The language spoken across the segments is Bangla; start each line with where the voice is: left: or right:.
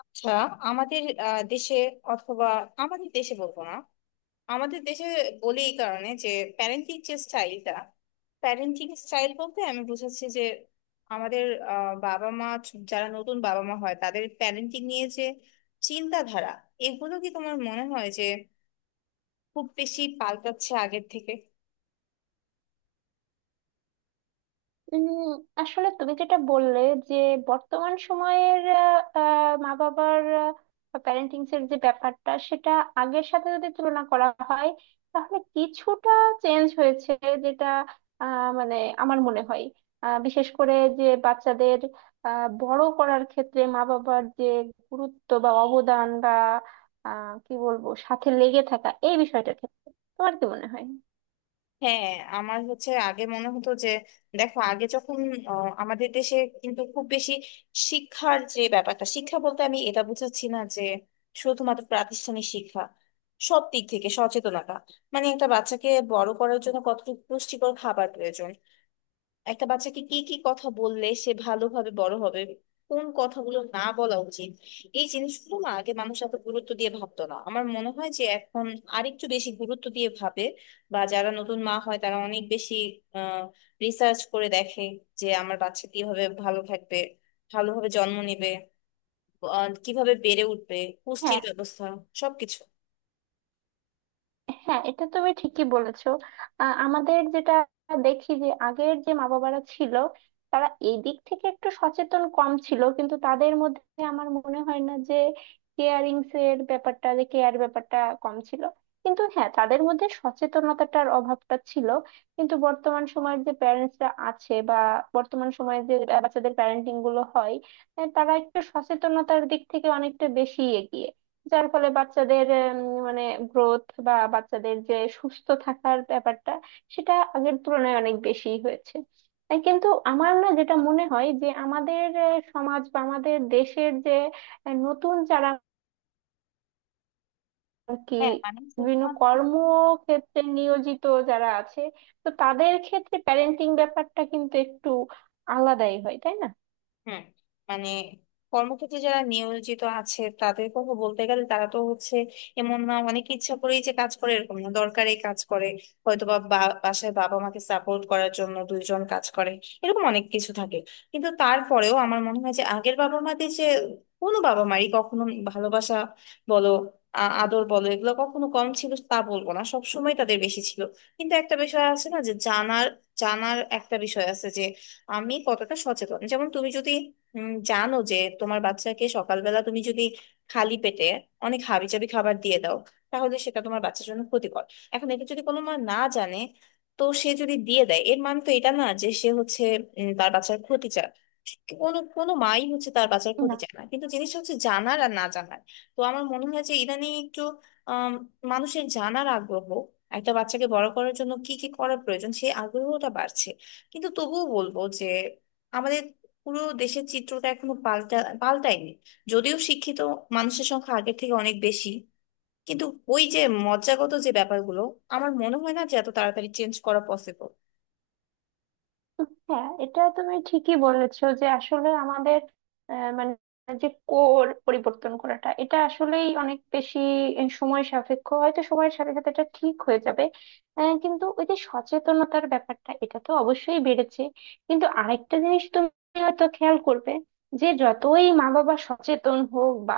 left: আচ্ছা, আমাদের দেশে অথবা আমাদের দেশে বলবো না, আমাদের দেশে বলি এই কারণে যে প্যারেন্টিং যে স্টাইলটা, প্যারেন্টিং স্টাইল বলতে আমি বুঝাচ্ছি যে আমাদের বাবা মা, যারা নতুন বাবা মা হয় তাদের প্যারেন্টিং নিয়ে যে চিন্তাধারা, এগুলো কি তোমার মনে হয় যে খুব বেশি পাল্টাচ্ছে আগের থেকে?
right: উম, আসলে তুমি যেটা বললে যে বর্তমান সময়ের আহ, আহ, মা বাবার প্যারেন্টিং এর যে ব্যাপারটা সেটা আগের সাথে যদি তুলনা করা হয় তাহলে কিছুটা চেঞ্জ হয়েছে, যেটা মানে আমার মনে হয় বিশেষ করে যে বাচ্চাদের বড় করার ক্ষেত্রে মা বাবার যে গুরুত্ব বা অবদান বা কি বলবো সাথে লেগে থাকা এই বিষয়টার ক্ষেত্রে তোমার কি মনে হয়?
left: হ্যাঁ, আমার হচ্ছে আগে মনে হতো যে, দেখো, আগে যখন আমাদের দেশে কিন্তু খুব বেশি শিক্ষার যে ব্যাপারটা, শিক্ষা বলতে আমি এটা বুঝাচ্ছি না যে শুধুমাত্র প্রাতিষ্ঠানিক শিক্ষা, সব দিক থেকে সচেতনতা। মানে একটা বাচ্চাকে বড় করার জন্য কতটুকু পুষ্টিকর খাবার প্রয়োজন, একটা বাচ্চাকে কি কি কথা বললে সে ভালোভাবে বড় হবে, কোন কথাগুলো না বলা উচিত, এই জিনিসগুলো না আগে মানুষ এত গুরুত্ব দিয়ে ভাবতো না। আমার মনে হয় যে এখন আরেকটু বেশি গুরুত্ব দিয়ে ভাবে, বা যারা নতুন মা হয় তারা অনেক বেশি আহ রিসার্চ করে দেখে যে আমার বাচ্চা কিভাবে ভালো থাকবে, ভালোভাবে জন্ম নেবে, কিভাবে বেড়ে উঠবে, পুষ্টির
right: হ্যাঁ,
left: ব্যবস্থা, সবকিছু।
right: হ্যাঁ, এটা তুমি ঠিকই বলেছো। আমাদের যেটা দেখি যে আগের যে মা বাবারা ছিল তারা এই দিক থেকে একটু সচেতন কম ছিল, কিন্তু তাদের মধ্যে আমার মনে হয় না যে কেয়ারিং এর ব্যাপারটা, যে কেয়ার ব্যাপারটা কম ছিল। কিন্তু হ্যাঁ, তাদের মধ্যে সচেতনতাটার অভাবটা ছিল। কিন্তু বর্তমান সময়ের যে প্যারেন্টসরা আছে বা বর্তমান সময়ে যে বাচ্চাদের প্যারেন্টিং গুলো হয়, তারা একটু সচেতনতার দিক থেকে অনেকটা বেশি এগিয়ে। যার ফলে বাচ্চাদের মানে গ্রোথ বা বাচ্চাদের যে সুস্থ থাকার ব্যাপারটা, সেটা আগের তুলনায় অনেক বেশি হয়েছে। তাই কিন্তু আমার না যেটা মনে হয় যে আমাদের সমাজ বা আমাদের দেশের যে নতুন যারা আর কি
left: হ্যাঁ, মানে
right: বিভিন্ন
left: শুধুমাত্র,
right: কর্মক্ষেত্রে নিয়োজিত যারা আছে, তো তাদের ক্ষেত্রে প্যারেন্টিং ব্যাপারটা কিন্তু একটু আলাদাই হয়, তাই
left: হুম, মানে কর্মক্ষেত্রে যারা নিয়োজিত আছে তাদের কথা বলতে গেলে তারা তো হচ্ছে, এমন না অনেকে ইচ্ছা করেই যে কাজ করে, এরকম না, দরকারে কাজ করে হয়তোবা, বা বা- বাসায় বাবা মাকে সাপোর্ট করার জন্য দুইজন কাজ করে, এরকম অনেক কিছু থাকে। কিন্তু তারপরেও আমার মনে হয় যে আগের বাবা মাদের যে, কোনো বাবা মারই কখনো ভালোবাসা বলো, আদর বলো, এগুলো কখনো কম ছিল তা বলবো না, সবসময় তাদের বেশি ছিল। কিন্তু একটা বিষয় আছে না, যে জানার জানার একটা বিষয় আছে, আমি কতটা সচেতন। যেমন তুমি যদি জানো যে তোমার বাচ্চাকে সকালবেলা তুমি যদি খালি পেটে অনেক হাবিজাবি খাবার দিয়ে দাও, তাহলে সেটা তোমার বাচ্চার জন্য ক্ষতিকর। এখন এটা যদি কোনো মা না জানে, তো সে যদি দিয়ে দেয়, এর মানে তো এটা না যে সে হচ্ছে তার বাচ্চার ক্ষতি চায়। কোনো কোনো মাই হচ্ছে তার বাচ্চার ক্ষতি
right: না?
left: চায় না, কিন্তু জিনিসটা হচ্ছে জানার আর না জানার। তো আমার মনে হয় যে ইদানিং একটু আম, মানুষের জানার আগ্রহ, একটা বাচ্চাকে বড় করার জন্য কি কি করা প্রয়োজন সেই আগ্রহটা বাড়ছে। কিন্তু তবুও বলবো যে আমাদের পুরো দেশের চিত্রটা এখনো পাল্টায়নি। যদিও শিক্ষিত মানুষের সংখ্যা আগের থেকে অনেক বেশি, কিন্তু ওই যে মজ্জাগত যে ব্যাপারগুলো, আমার মনে হয় না যে এত তাড়াতাড়ি চেঞ্জ করা পসিবল।
right: হ্যাঁ, এটা তুমি ঠিকই বলেছো যে আসলে আমাদের মানে যে কোর পরিবর্তন করাটা, এটা আসলেই অনেক বেশি সময় সাপেক্ষ। হয়তো সময়ের সাথে সাথে এটা ঠিক হয়ে যাবে। কিন্তু ওই যে সচেতনতার ব্যাপারটা, এটা তো অবশ্যই বেড়েছে। কিন্তু আরেকটা জিনিস তুমি হয়তো খেয়াল করবে যে যতই মা বাবা সচেতন হোক বা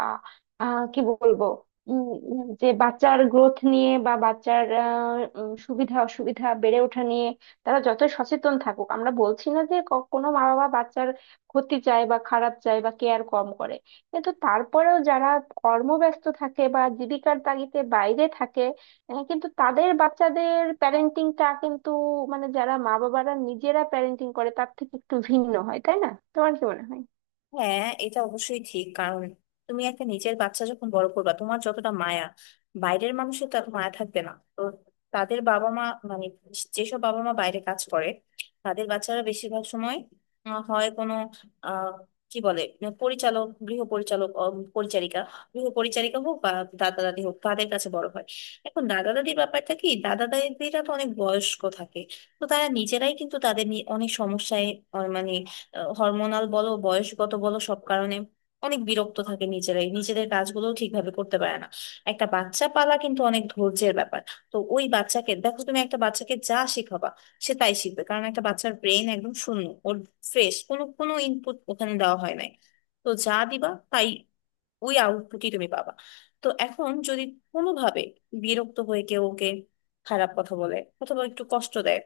right: কি বলবো, উম, উম, যে বাচ্চার গ্রোথ নিয়ে বা বাচ্চার সুবিধা অসুবিধা বেড়ে ওঠা নিয়ে তারা যতই সচেতন থাকুক, আমরা বলছি না যে কোনো মা বাবা বাচ্চার ক্ষতি চায় বা খারাপ চায় বা কেয়ার কম করে। কিন্তু তারপরেও যারা কর্মব্যস্ত থাকে বা জীবিকার তাগিদে বাইরে থাকে, কিন্তু তাদের বাচ্চাদের প্যারেন্টিংটা কিন্তু মানে যারা মা বাবারা নিজেরা প্যারেন্টিং করে তার থেকে একটু ভিন্ন হয়, তাই না? তোমার কি মনে হয়?
left: হ্যাঁ, এটা অবশ্যই ঠিক, কারণ তুমি একটা নিজের বাচ্চা যখন বড় করবা তোমার যতটা মায়া, বাইরের মানুষের তো এত মায়া থাকবে না। তো তাদের বাবা মা, মানে যেসব বাবা মা বাইরে কাজ করে, তাদের বাচ্চারা বেশিরভাগ সময় হয় কোনো আহ কি বলে মানে পরিচালক, গৃহ পরিচালক, পরিচারিকা, গৃহ পরিচারিকা হোক বা দাদা দাদি হোক, তাদের কাছে বড় হয়। এখন দাদা দাদির ব্যাপারটা কি, দাদা দাদিরা তো অনেক বয়স্ক থাকে, তো তারা নিজেরাই কিন্তু তাদের নিয়ে অনেক সমস্যায়, মানে হরমোনাল বলো, বয়সগত বলো, সব কারণে অনেক বিরক্ত থাকে, নিজেরাই নিজেদের কাজগুলো ঠিকভাবে করতে পারে না। একটা বাচ্চা পালা কিন্তু অনেক ধৈর্যের ব্যাপার। তো ওই বাচ্চাকে দেখো, তুমি একটা বাচ্চাকে যা শেখাবা সে তাই শিখবে, কারণ একটা বাচ্চার ব্রেন একদম শূন্য, ওর ফ্রেশ, কোনো কোনো ইনপুট ওখানে দেওয়া হয় নাই। তো যা দিবা তাই, ওই আউটপুটই তুমি পাবা। তো এখন যদি কোনোভাবে বিরক্ত হয়ে কেউ ওকে খারাপ কথা বলে অথবা একটু কষ্ট দেয়,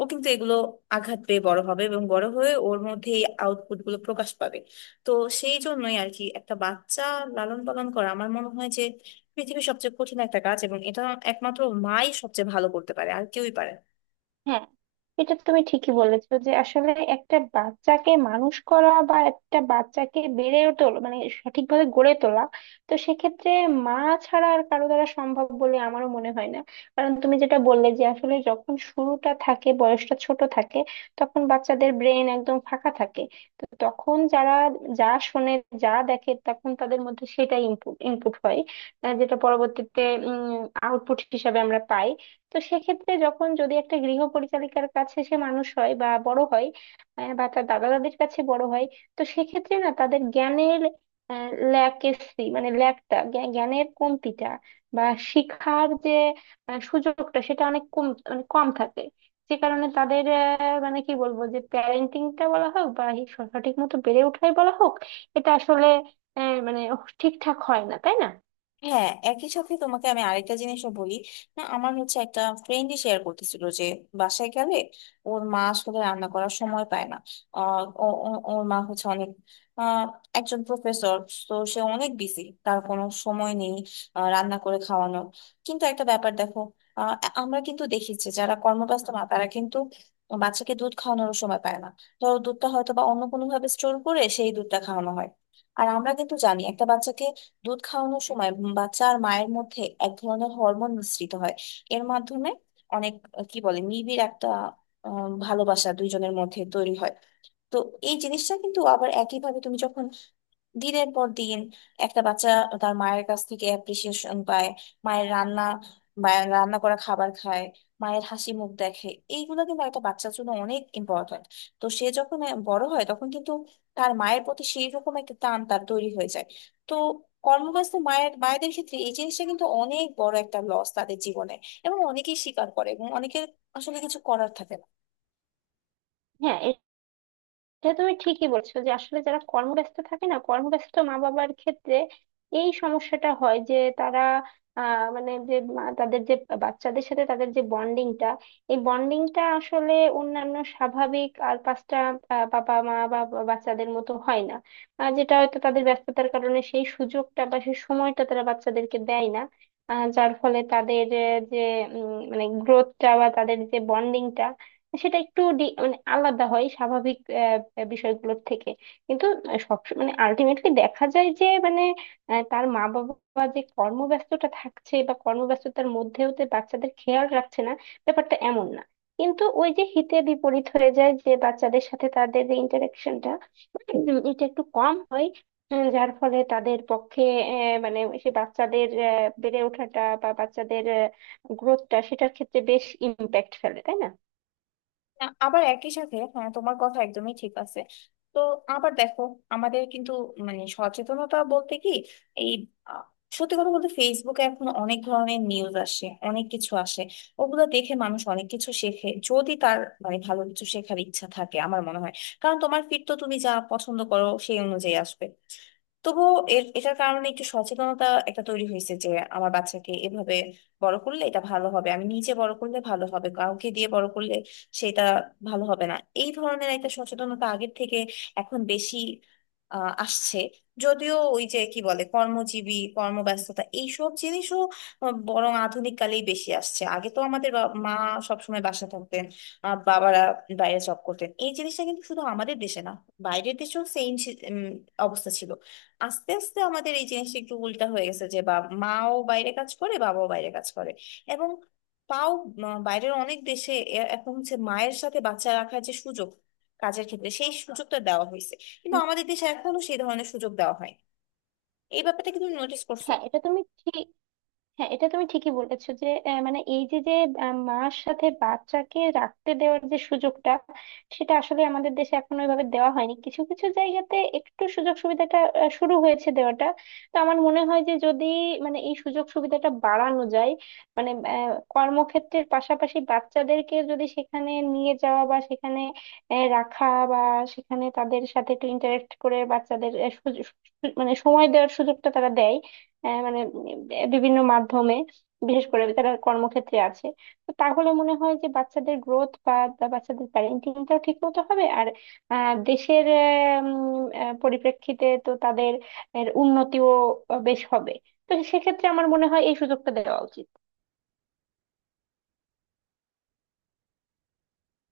left: ও কিন্তু এগুলো আঘাত পেয়ে বড় হবে এবং বড় হয়ে ওর মধ্যে এই আউটপুট গুলো প্রকাশ পাবে। তো সেই জন্যই আর কি একটা বাচ্চা লালন পালন করা আমার মনে হয় যে পৃথিবীর সবচেয়ে কঠিন একটা কাজ, এবং এটা একমাত্র মাই সবচেয়ে ভালো করতে পারে, আর কেউই পারে না।
right: হ্যাঁ, এটা তুমি ঠিকই বলেছো যে আসলে একটা বাচ্চাকে মানুষ করা বা একটা বাচ্চাকে বেড়ে তোলা মানে সঠিকভাবে গড়ে তোলা, তো সেক্ষেত্রে মা ছাড়া আর কারো দ্বারা সম্ভব বলে আমারও মনে হয় না। কারণ তুমি যেটা বললে যে আসলে যখন শুরুটা থাকে, বয়সটা ছোট থাকে, তখন বাচ্চাদের ব্রেন একদম ফাঁকা থাকে। তো তখন যারা যা শোনে, যা দেখে তখন তাদের মধ্যে সেটাই ইনপুট ইনপুট হয়, যেটা পরবর্তীতে আউটপুট হিসাবে আমরা পাই। তো সেক্ষেত্রে যখন যদি একটা গৃহ পরিচালিকার কাছে সে মানুষ হয় বা বড় হয়, বা তার দাদা দাদির কাছে বড় হয়, তো সেক্ষেত্রে না তাদের জ্ঞানের ল্যাকেসি মানে ল্যাকটা, জ্ঞানের কমতিটা বা শিক্ষার যে সুযোগটা, সেটা অনেক কম মানে কম থাকে। যে কারণে তাদের মানে কি বলবো, যে প্যারেন্টিংটা বলা হোক বা এই সঠিক মতো বেড়ে ওঠাই বলা হোক, এটা আসলে মানে ঠিকঠাক হয় না, তাই না?
left: হ্যাঁ, একই সাথে তোমাকে আমি আরেকটা জিনিসও বলি। না, আমার হচ্ছে একটা ফ্রেন্ডই শেয়ার করতেছিল যে বাসায় গেলে ওর মা আসলে রান্না করার সময় পায় না। ওর মা হচ্ছে অনেক আহ, একজন প্রফেসর, তো সে অনেক বিজি, তার কোনো সময় নেই রান্না করে খাওয়ানোর। কিন্তু একটা ব্যাপার দেখো, আহ, আমরা কিন্তু দেখেছি যারা কর্মব্যস্ত মা তারা কিন্তু বাচ্চাকে দুধ খাওয়ানোর সময় পায় না, ধরো দুধটা হয়তো বা অন্য কোনো ভাবে স্টোর করে সেই দুধটা খাওয়ানো হয়। আর আমরা কিন্তু জানি একটা বাচ্চাকে দুধ খাওয়ানোর সময় বাচ্চা আর মায়ের মধ্যে এক ধরনের হরমোন মিশ্রিত হয়, এর মাধ্যমে অনেক কি বলে নিবিড় একটা ভালোবাসা দুইজনের মধ্যে তৈরি হয়। তো এই জিনিসটা কিন্তু আবার একইভাবে, তুমি যখন দিনের পর দিন একটা বাচ্চা তার মায়ের কাছ থেকে অ্যাপ্রিসিয়েশন পায়, মায়ের রান্না মায়ের রান্না করা খাবার খায়, মায়ের হাসি মুখ দেখে, এইগুলো কিন্তু একটা বাচ্চার জন্য অনেক ইম্পর্ট্যান্ট। তো সে যখন বড় হয় তখন কিন্তু তার মায়ের প্রতি সেই রকম একটা টান তার তৈরি হয়ে যায়। তো কর্মব্যস্ত মায়েদের ক্ষেত্রে এই জিনিসটা কিন্তু অনেক বড় একটা লস তাদের জীবনে, এবং অনেকেই স্বীকার করে, এবং অনেকের আসলে কিছু করার থাকে না।
right: হ্যাঁ, এটা তুমি ঠিকই বলছো যে আসলে যারা কর্মব্যস্ত থাকে না কর্মব্যস্ত মা বাবার ক্ষেত্রে এই সমস্যাটা হয় যে তারা আহ মানে যে মা- তাদের যে বাচ্চাদের সাথে তাদের যে বন্ডিংটা এই বন্ডিংটা আসলে অন্যান্য স্বাভাবিক আর পাঁচটা আহ, বাবা মা বা বা- বাচ্চাদের মতো হয় না আহ, যেটা হয়তো তাদের ব্যস্ততার কারণে সেই সুযোগটা বা সেই সময়টা তারা বাচ্চাদেরকে দেয় না আহ, যার ফলে তাদের আহ, যে উম, মানে গ্রোথটা বা তাদের যে বন্ডিংটা সেটা একটু ডি- মানে আলাদা হয় স্বাভাবিক আহ, বিষয়গুলোর থেকে কিন্তু সব মানে আলটিমেটলি দেখা যায় যে মানে আহ, তার মা বাবা যে কর্মব্যস্ততা থাকছে বা কর্মব্যস্ততার মধ্যেও যে বাচ্চাদের খেয়াল রাখছে না ব্যাপারটা এমন না কিন্তু ওই যে হিতে বিপরীত হয়ে যায় যে বাচ্চাদের সাথে তাদের যে ইন্টারাকশনটা এটা একটু কম হয় উম, যার ফলে তাদের পক্ষে আহ, মানে সে বাচ্চাদের আহ, বেড়ে ওঠাটা বা বাচ্চাদের গ্রোথটা সেটার ক্ষেত্রে বেশ ইম্প্যাক্ট ফেলে তাই না
left: আবার একই সাথে, হ্যাঁ, তোমার কথা একদমই ঠিক আছে। তো আবার দেখো, আমাদের কিন্তু মানে সচেতনতা বলতে কি, এই আ, সত্যি কথা বলতে ফেসবুকে এখন অনেক ধরনের নিউজ আসে, অনেক কিছু আসে, ওগুলো দেখে মানুষ অনেক কিছু শেখে যদি তার মানে ভালো কিছু শেখার ইচ্ছা থাকে, আমার মনে হয়। কারণ তোমার ফিড তো তুমি যা পছন্দ করো সেই অনুযায়ী আসবে। তবুও এটার কারণে একটু সচেতনতা একটা তৈরি হয়েছে যে আমার বাচ্চাকে এভাবে বড় করলে এটা ভালো হবে, আমি নিজে বড় করলে ভালো হবে, কাউকে দিয়ে বড় করলে সেটা ভালো হবে না। এই ধরনের একটা সচেতনতা আগের থেকে এখন বেশি আসছে। যদিও ওই যে কি বলে কর্মজীবী, কর্মব্যস্ততা এইসব জিনিসও বরং আধুনিক কালেই বেশি আসছে। আগে তো আমাদের মা সবসময় বাসা থাকতেন, বাবারা বাইরে জব করতেন, এই জিনিসটা কিন্তু শুধু আমাদের দেশে না, বাইরের দেশেও সেম অবস্থা ছিল। আস্তে আস্তে আমাদের এই জিনিসটা একটু উল্টা হয়ে গেছে যে বা মাও বাইরে কাজ করে, বাবাও বাইরে কাজ করে। এবং তাও, বাইরের অনেক দেশে এখন হচ্ছে মায়ের সাথে বাচ্চা রাখার যে সুযোগ, কাজের ক্ষেত্রে সেই সুযোগটা দেওয়া হয়েছে, কিন্তু আমাদের দেশে এখনো সেই ধরনের সুযোগ দেওয়া হয়। এই ব্যাপারটা কি তুমি নোটিস করছো?
right: হ্যাঁ এটা তুমি ঠিক হ্যাঁ এটা তুমি ঠিকই বলেছো যে মানে এই যে যে মার সাথে বাচ্চাকে রাখতে দেওয়ার যে সুযোগটা, সেটা আসলে আমাদের দেশে এখন ওইভাবে দেওয়া হয়নি। কিছু কিছু জায়গাতে একটু সুযোগ সুবিধাটা শুরু হয়েছে দেওয়াটা। তো আমার মনে হয় যে যদি মানে এই সুযোগ সুবিধাটা বাড়ানো যায়, মানে কর্মক্ষেত্রের পাশাপাশি বাচ্চাদেরকে যদি সেখানে নিয়ে যাওয়া বা সেখানে রাখা বা সেখানে তাদের সাথে একটু ইন্টারেক্ট করে বাচ্চাদের মানে সময় দেওয়ার সুযোগটা তারা দেয়, মানে বিভিন্ন মাধ্যমে, বিশেষ করে তারা কর্মক্ষেত্রে আছে, তো তাহলে মনে হয় যে বাচ্চাদের গ্রোথ বা বা বাচ্চাদের প্যারেন্টিংটাও ঠিক মতো হবে। আর দেশের পরিপ্রেক্ষিতে তো তাদের এর উন্নতিও বেশ হবে। তো সেক্ষেত্রে আমার মনে হয় এই সুযোগটা দেওয়া উচিত।